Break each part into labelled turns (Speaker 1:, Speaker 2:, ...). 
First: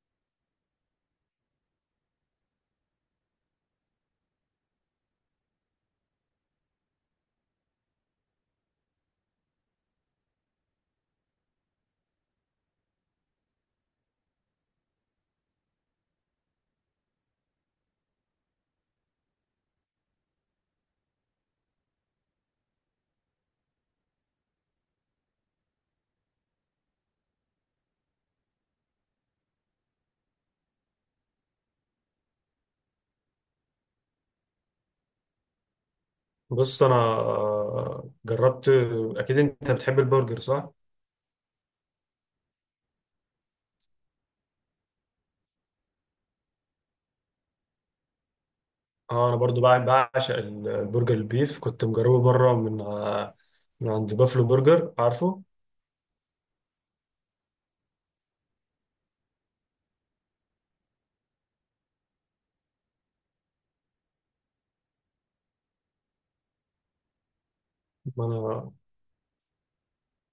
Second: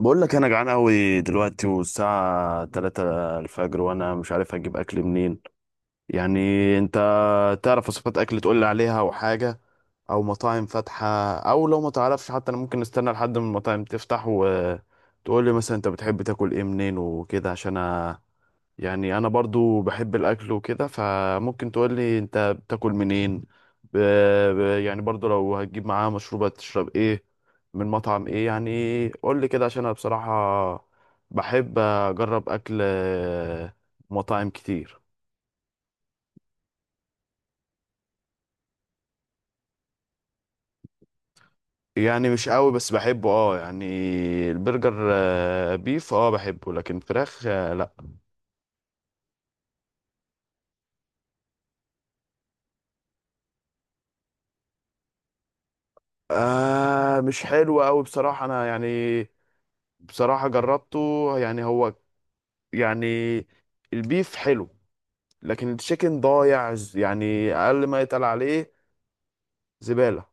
Speaker 1: بقول لك انا جعان قوي دلوقتي، والساعه 3 الفجر، وانا مش عارف اجيب اكل منين يعني. انت تعرف وصفات اكل تقول لي عليها او حاجه، او مطاعم فاتحه؟ او لو ما تعرفش، حتى انا ممكن نستنى لحد ما المطاعم تفتح وتقول لي مثلا انت بتحب تاكل ايه منين وكده، عشان يعني انا برضو بحب الاكل وكده، فممكن تقولي انت بتاكل منين. ب... ب... يعني برضو لو هتجيب معاه مشروبات تشرب ايه، من مطعم ايه، يعني قولي كده عشان انا بصراحة بحب اجرب اكل مطاعم كتير.
Speaker 2: بص انا جربت. اكيد انت بتحب البرجر، صح؟
Speaker 1: يعني مش قوي بس بحبه اه يعني. البرجر بيف اه بحبه، لكن فراخ لا.
Speaker 2: اه، انا برضو بعشق البرجر البيف. كنت مجربه بره من عند بافلو برجر، عارفه؟
Speaker 1: آه مش حلو قوي بصراحة انا يعني، بصراحة جربته، يعني هو يعني، البيف حلو، لكن التشيكن ضايع يعني اقل ما يتقال
Speaker 2: ما انا
Speaker 1: عليه زبالة.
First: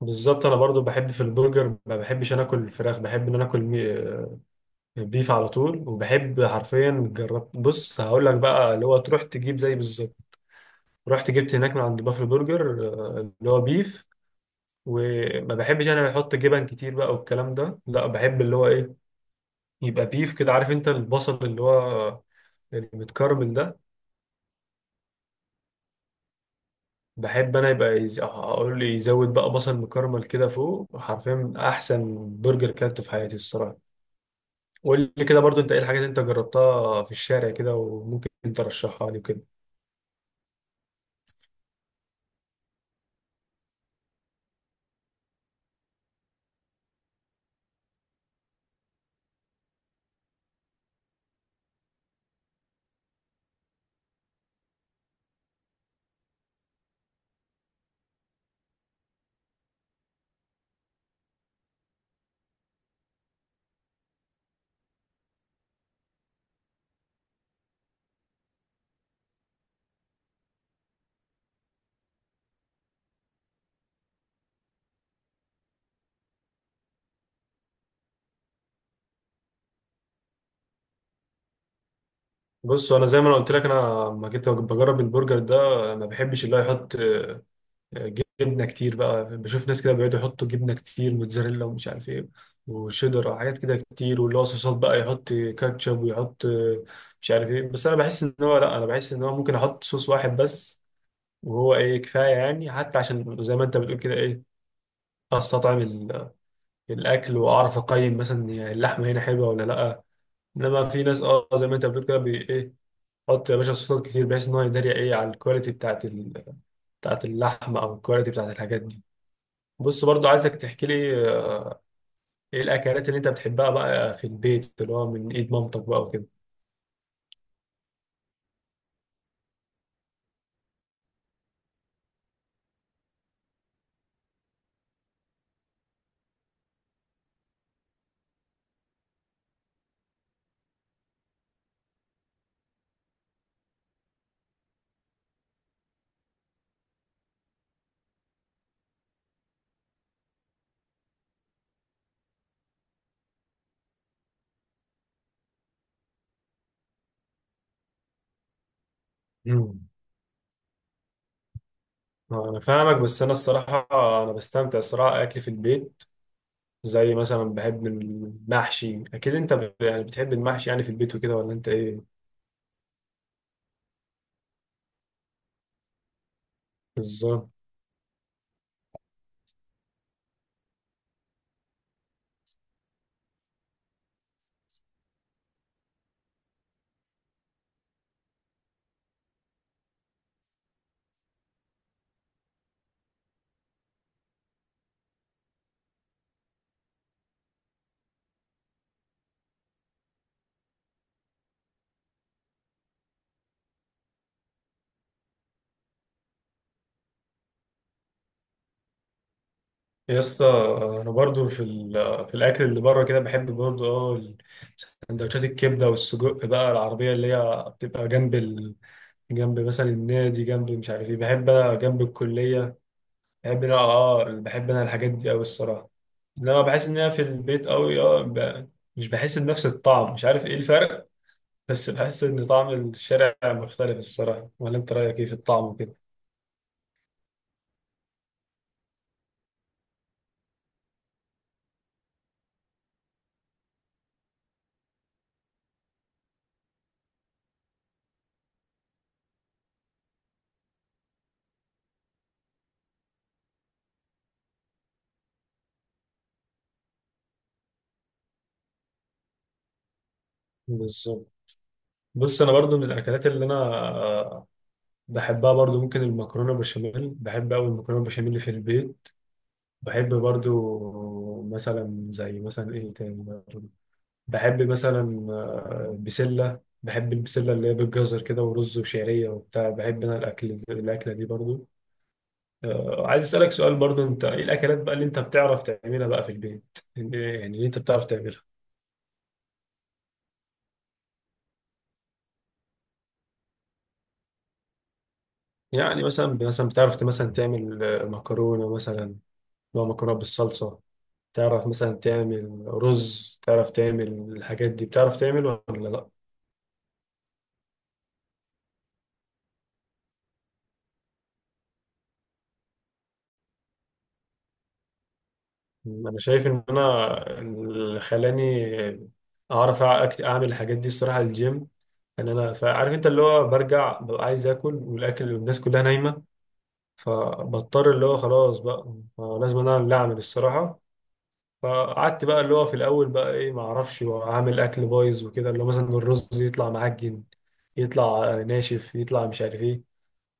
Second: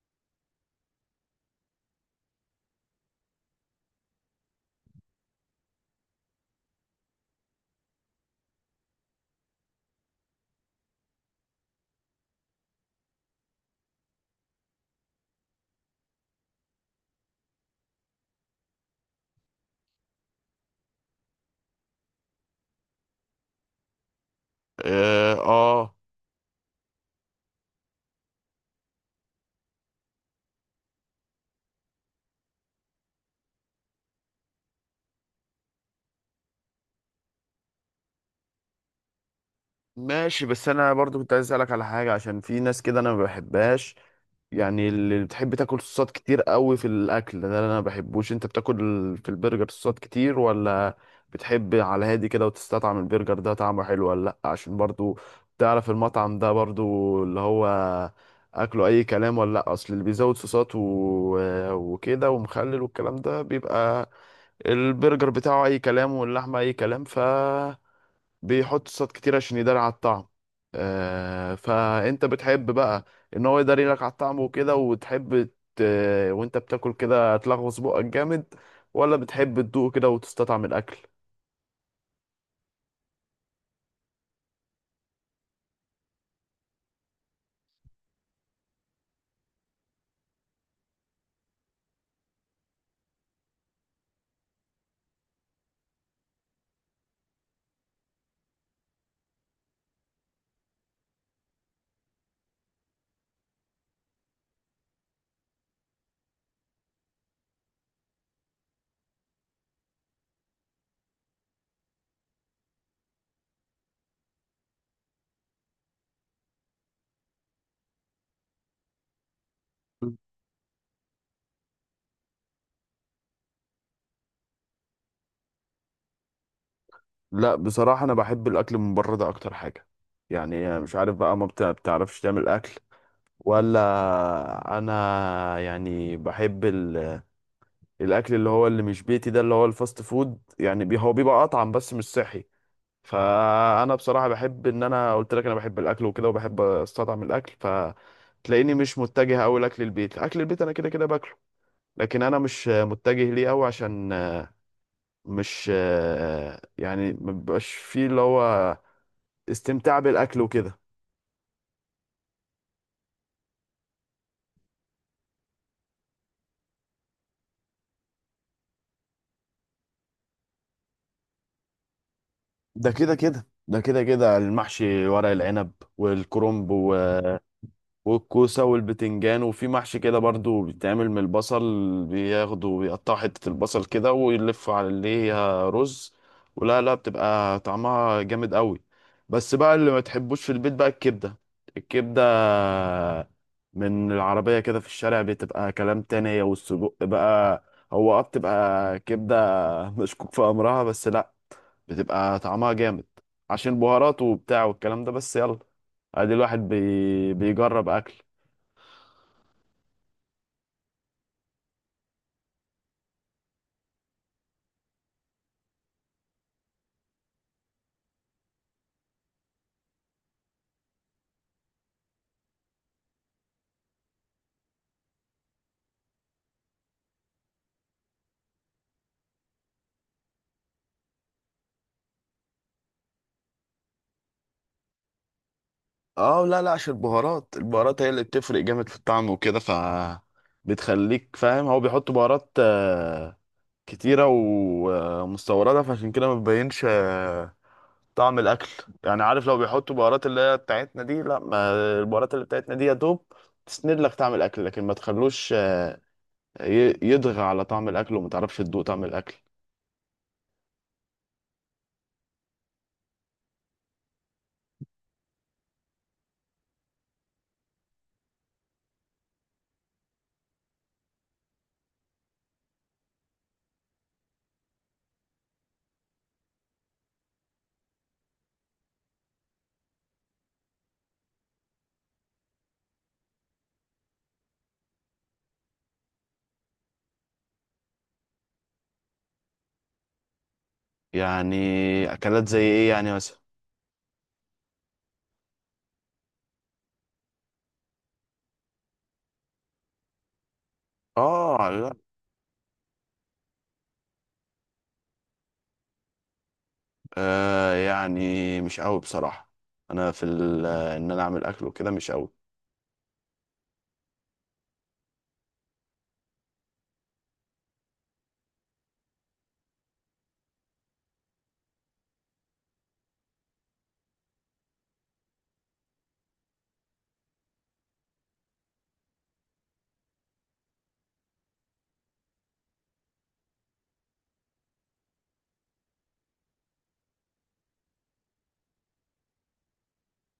Speaker 2: بالظبط. انا برضو بحب في البرجر، ما بحبش انا اكل الفراخ. بحب ان انا اكل بيف على طول، وبحب حرفيا جربت. بص هقول لك بقى، اللي هو تروح تجيب زي بالظبط. رحت جبت هناك من عند بافلو برجر اللي هو بيف. وما بحبش انا بحط جبن كتير بقى والكلام ده، لا. بحب اللي هو ايه؟ يبقى بيف كده، عارف انت؟ البصل اللي هو المتكرمل ده،
Speaker 1: اه
Speaker 2: بحب انا. يبقى اقول لي يزود بقى بصل مكرمل كده فوق. حرفيا احسن برجر كلته في حياتي الصراحه. قول لي كده برضو، انت ايه الحاجات اللي انت جربتها في الشارع كده وممكن انت ترشحها لي كده؟
Speaker 1: ماشي. بس انا برضو كنت عايز اسالك على حاجة، عشان في ناس كده انا ما بحبهاش، يعني اللي بتحب تاكل صوصات كتير قوي في الاكل ده اللي انا ما بحبوش. انت بتاكل في البرجر صوصات كتير ولا بتحب على هادي كده وتستطعم البرجر، ده طعمه حلو ولا لا؟ عشان برضو تعرف المطعم ده برضو اللي هو اكله اي كلام ولا لا؟ اصل اللي بيزود صوصات وكده ومخلل والكلام ده، بيبقى البرجر بتاعه اي كلام واللحمه اي كلام، ف بيحط صوصات كتير عشان يداري على الطعم. آه فانت بتحب بقى ان هو يداري لك على الطعم وكده، وتحب ت... وانت بتاكل كده تلغوص بقك جامد، ولا بتحب تدوق كده وتستطعم الاكل؟
Speaker 2: بص انا زي ما انا قلت لك، انا لما جيت بجرب البرجر ده ما بحبش اللي هو يحط جبنه كتير بقى. بشوف ناس كده بيقعدوا يحطوا جبنه كتير، موتزاريلا ومش عارف ايه وشيدر، حاجات كده كتير. واللي هو صوصات بقى، يحط كاتشب ويحط مش عارف ايه. بس انا بحس ان هو، لا، انا بحس ان هو ممكن احط صوص واحد بس وهو ايه كفايه. يعني حتى عشان زي ما انت بتقول كده، ايه، استطعم الاكل واعرف اقيم مثلا، يعني اللحمه هنا حلوه ولا لا. انما في ناس، اه، زي ما انت بتقول كده، بي ايه، حط يا باشا صوصات كتير بحيث ان هو يداري ايه على الكواليتي بتاعت بتاعت اللحمه، او الكواليتي بتاعت الحاجات دي. بص برضو عايزك تحكي لي، ايه الاكلات اللي انت بتحبها بقى في البيت، اللي هو من ايد مامتك بقى وكده.
Speaker 1: لا بصراحة أنا بحب الأكل من بره ده أكتر حاجة. يعني مش عارف بقى، ما بتعرفش تعمل أكل ولا؟ أنا يعني بحب الأكل اللي هو اللي مش بيتي، ده اللي هو الفاست فود. يعني هو بيبقى أطعم بس مش صحي. فانا بصراحه بحب، ان انا قلت لك، انا بحب الاكل وكده، وبحب استطعم الاكل، فتلاقيني مش متجه قوي لاكل البيت. اكل البيت انا كده كده باكله، لكن انا مش متجه ليه قوي عشان مش، يعني ما بيبقاش فيه اللي هو
Speaker 2: مم.
Speaker 1: استمتاع بالاكل وكده.
Speaker 2: انا فاهمك، بس انا الصراحه انا بستمتع الصراحه اكل في البيت. زي مثلا بحب المحشي، اكيد انت يعني بتحب المحشي يعني في البيت وكده، ولا انت ايه؟
Speaker 1: ده كده كده ده كده كده المحشي، ورق العنب والكرنب
Speaker 2: بالظبط.
Speaker 1: والكوسة والبتنجان، وفي محشي كده برضو بيتعمل من البصل، بياخدوا بيقطعوا حتة البصل كده ويلفوا على اللي هي رز، ولا لا، بتبقى طعمها جامد قوي. بس بقى اللي ما تحبوش في البيت بقى الكبدة. الكبدة من العربية كده في الشارع بتبقى كلام تاني، هي والسجق بقى. هو اه بتبقى كبدة مشكوك في أمرها، بس لا بتبقى طعمها جامد، عشان بهاراته وبتاع والكلام ده. بس يلا، ادي الواحد بيجرب اكل.
Speaker 2: يا اسطى، انا برضو في الاكل اللي بره كده بحب برضو، اه، سندوتشات الكبده والسجق بقى، العربيه اللي هي بتبقى جنب جنب مثلا النادي، جنب مش عارف ايه، بحب جنب الكليه. بحب انا الحاجات دي قوي الصراحه. انما بحس ان انا في البيت قوي، مش بحس بنفس الطعم، مش عارف ايه الفرق. بس بحس ان طعم الشارع مختلف الصراحه. ولا انت رايك ايه في الطعم وكده؟
Speaker 1: اه لا لا، عشان البهارات، هي اللي بتفرق جامد في الطعم وكده، ف بتخليك فاهم هو بيحط بهارات كتيرة ومستوردة، فعشان كده ما بيبينش طعم الأكل. يعني عارف، لو بيحطوا بهارات اللي هي بتاعتنا دي، لا، ما البهارات اللي بتاعتنا دي يا دوب تسند لك طعم الأكل، لكن ما تخلوش يضغى على طعم الأكل وما تعرفش تدوق طعم الأكل.
Speaker 2: بالظبط. بص انا برضو من الاكلات اللي انا بحبها برضو، ممكن المكرونه بشاميل. بحب قوي المكرونه بشاميل في البيت. بحب برضو مثلا، زي مثلا ايه تاني، بحب مثلا بسلة. بحب البسلة اللي هي بالجزر كده ورز وشعرية وبتاع. بحب أنا الأكل، الأكلة دي برضو. عايز أسألك سؤال برضو، أنت إيه الأكلات بقى اللي أنت بتعرف تعملها بقى في البيت؟ يعني اللي أنت بتعرف تعملها.
Speaker 1: يعني أكلات زي إيه يعني مثلا؟
Speaker 2: يعني مثلا بتعرف مثلا تعمل مكرونة مثلا، نوع مكرونة بالصلصة؟ تعرف
Speaker 1: اه لا.
Speaker 2: مثلا تعمل رز، تعرف تعمل الحاجات دي؟ بتعرف تعمل ولا لأ؟
Speaker 1: آه يعني مش قوي بصراحة. انا في ان انا اعمل اكل وكده مش قوي.
Speaker 2: انا شايف ان انا اللي خلاني اعرف اعمل الحاجات دي الصراحه الجيم. ان انا، فعارف انت اللي هو برجع ببقى عايز اكل، والاكل والناس كلها نايمه، فبضطر اللي هو خلاص بقى لازم انا اللي اعمل الصراحه. فقعدت بقى اللي هو في الاول بقى ايه، ما اعرفش اعمل اكل، بايظ وكده، اللي هو مثلا الرز يطلع معجن، يطلع ناشف، يطلع مش عارف ايه.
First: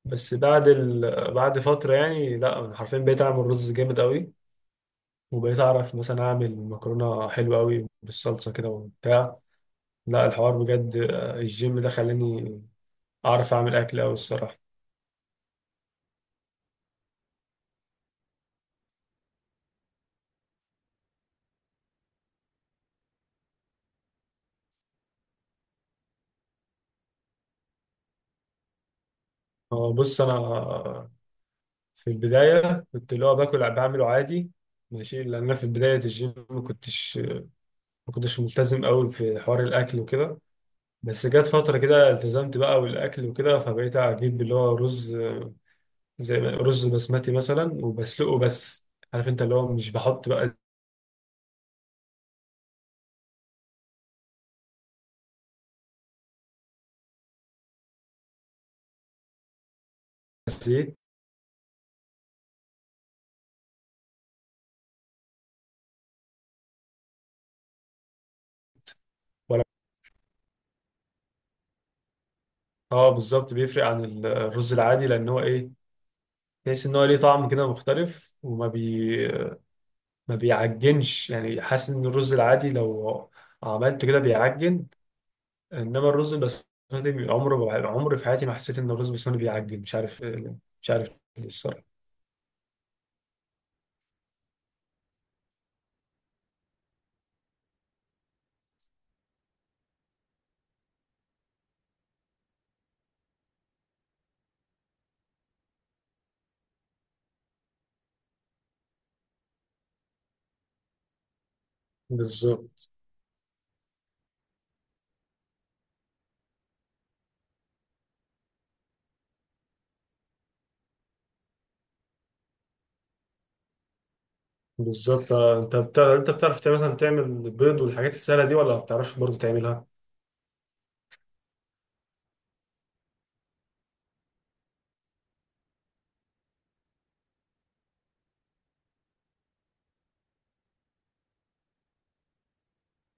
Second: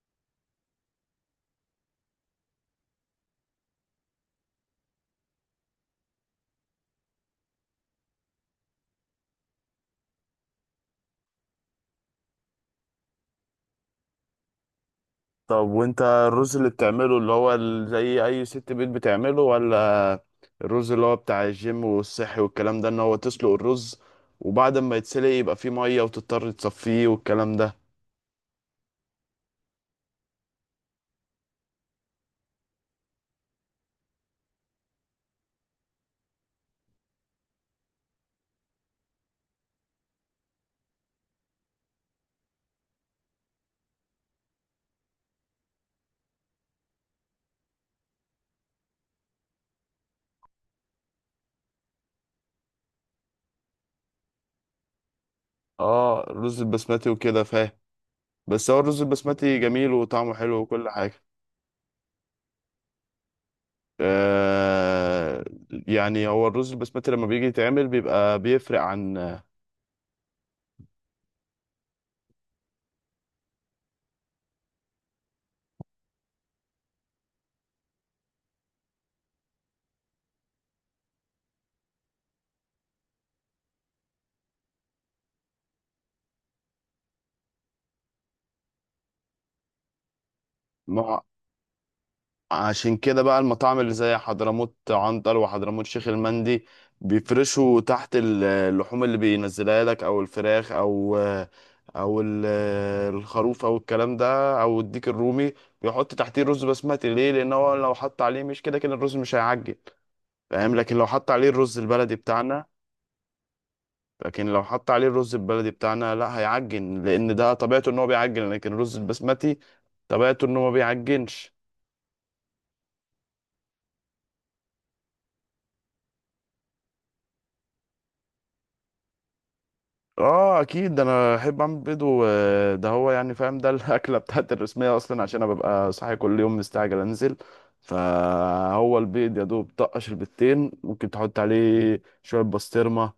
Speaker 2: بس بعد فتره يعني، لا، انا حرفيا بقيت اعمل رز جامد قوي، وبقيت اعرف مثلا اعمل مكرونه حلوه قوي بالصلصه كده وبتاع. لا، الحوار بجد الجيم ده خلاني اعرف اعمل اكل قوي الصراحه.
Speaker 1: طب وانت الرز اللي بتعمله اللي هو زي اي ست بيت بتعمله، ولا الرز اللي هو بتاع الجيم والصحي والكلام ده، ان هو تسلق الرز، وبعد ما يتسلق يبقى فيه مية وتضطر تصفيه والكلام ده؟
Speaker 2: بص انا في البدايه كنت اللي هو باكل بعمله عادي ماشي، لان أنا في بدايه الجيم ما كنتش ملتزم قوي في حوار الاكل وكده. بس جت فتره كده التزمت بقى والاكل وكده، فبقيت اجيب اللي هو رز، زي رز بسمتي مثلا وبسلقه بس. عارف انت اللي هو مش بحط بقى
Speaker 1: اه الرز البسمتي وكده، فاهم. بس هو الرز البسمتي جميل وطعمه حلو وكل
Speaker 2: زيت.
Speaker 1: حاجة. آه يعني هو الرز البسمتي لما بيجي يتعمل بيبقى بيفرق عن.
Speaker 2: اه بالظبط، بيفرق عن الرز العادي لان هو ايه، تحس ان هو ليه طعم كده مختلف، وما بي ما بيعجنش يعني. حاسس ان الرز العادي لو عملته كده بيعجن، انما الرز البسمتي عمره عمري في حياتي ما حسيت ان الرز البسمتي بيعجن. مش عارف، مش عارف ليه الصراحه.
Speaker 1: عشان كده بقى المطاعم اللي زي حضرموت عنتر وحضرموت شيخ المندي، بيفرشوا تحت اللحوم اللي بينزلها لك، او الفراخ، او او الخروف، او الكلام ده، او الديك الرومي، بيحط تحتيه رز بسمتي. ليه؟ لان هو لو حط عليه، مش كده كده الرز مش هيعجن؟ فاهم، لكن لو حط عليه الرز البلدي بتاعنا.
Speaker 2: بالظبط،
Speaker 1: لكن لو حط عليه الرز البلدي بتاعنا لا هيعجن، لان ده طبيعته ان هو بيعجن، لكن الرز البسمتي طبيعته ان هو ما بيعجنش.
Speaker 2: بالظبط انت بتعرف، مثلا تعمل بيض والحاجات السهله دي، ولا ما بتعرفش برضه تعملها؟
Speaker 1: اه اكيد، ده انا احب اعمل بيض، وده هو يعني فاهم ده الاكله بتاعت الرسميه اصلا، عشان انا ببقى صاحي كل يوم مستعجل انزل. فهو البيض يا دوب طقش البيضتين، ممكن تحط عليه شويه بسطرمه،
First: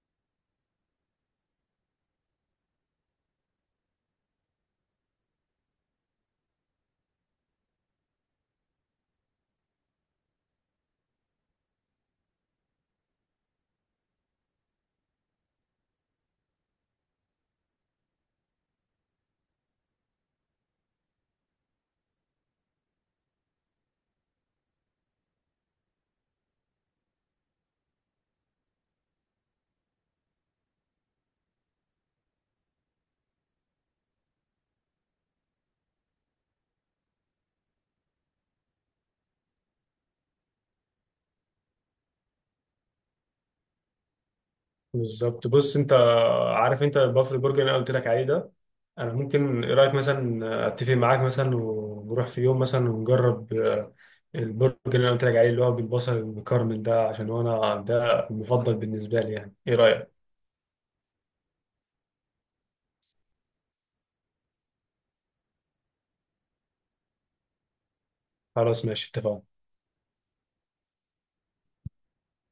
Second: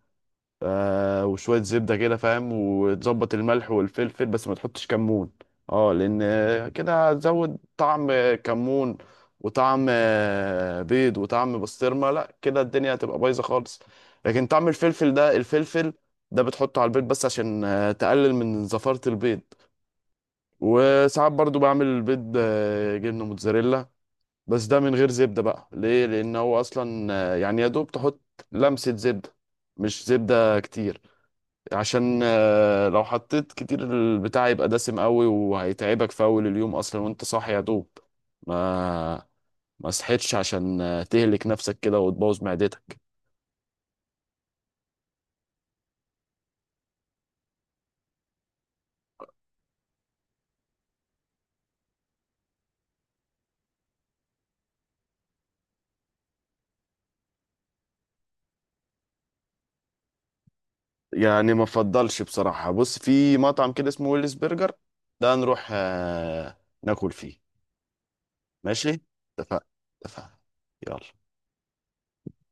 Speaker 1: آه وشوية زبدة كده، فاهم، وتظبط الملح والفلفل، بس ما تحطش كمون. اه لأن كده هتزود طعم كمون، وطعم بيض، وطعم بسطرمة، لا كده الدنيا هتبقى بايظة خالص. لكن طعم الفلفل ده، الفلفل ده بتحطه على البيض بس عشان تقلل من زفارة البيض. وساعات برضو بعمل البيض جبنة موتزاريلا، بس ده من غير زبدة بقى. ليه؟ لأن هو أصلا يعني يا دوب تحط لمسة زبدة، مش زبدة كتير، عشان لو حطيت كتير البتاع يبقى دسم قوي وهيتعبك في اول اليوم اصلا، وانت صاحي يا دوب ما ما صحيتش، عشان تهلك نفسك كده وتبوظ معدتك.
Speaker 2: بالظبط. بص انت عارف انت البافل برجر اللي انا قلت لك عليه ده، انا ممكن، ايه رايك مثلا، اتفق معاك مثلا ونروح في يوم مثلا ونجرب البرجر اللي انا قلت لك عليه، اللي هو بالبصل المكرمل ده، عشان هو انا ده المفضل بالنسبه لي. يعني ايه رايك؟
Speaker 1: يعني ما افضلش بصراحة. بص في مطعم كده اسمه ويلز برجر، ده نروح ناكل فيه.
Speaker 2: خلاص
Speaker 1: ماشي،
Speaker 2: ماشي اتفقنا.
Speaker 1: اتفقنا. اتفقنا. يلا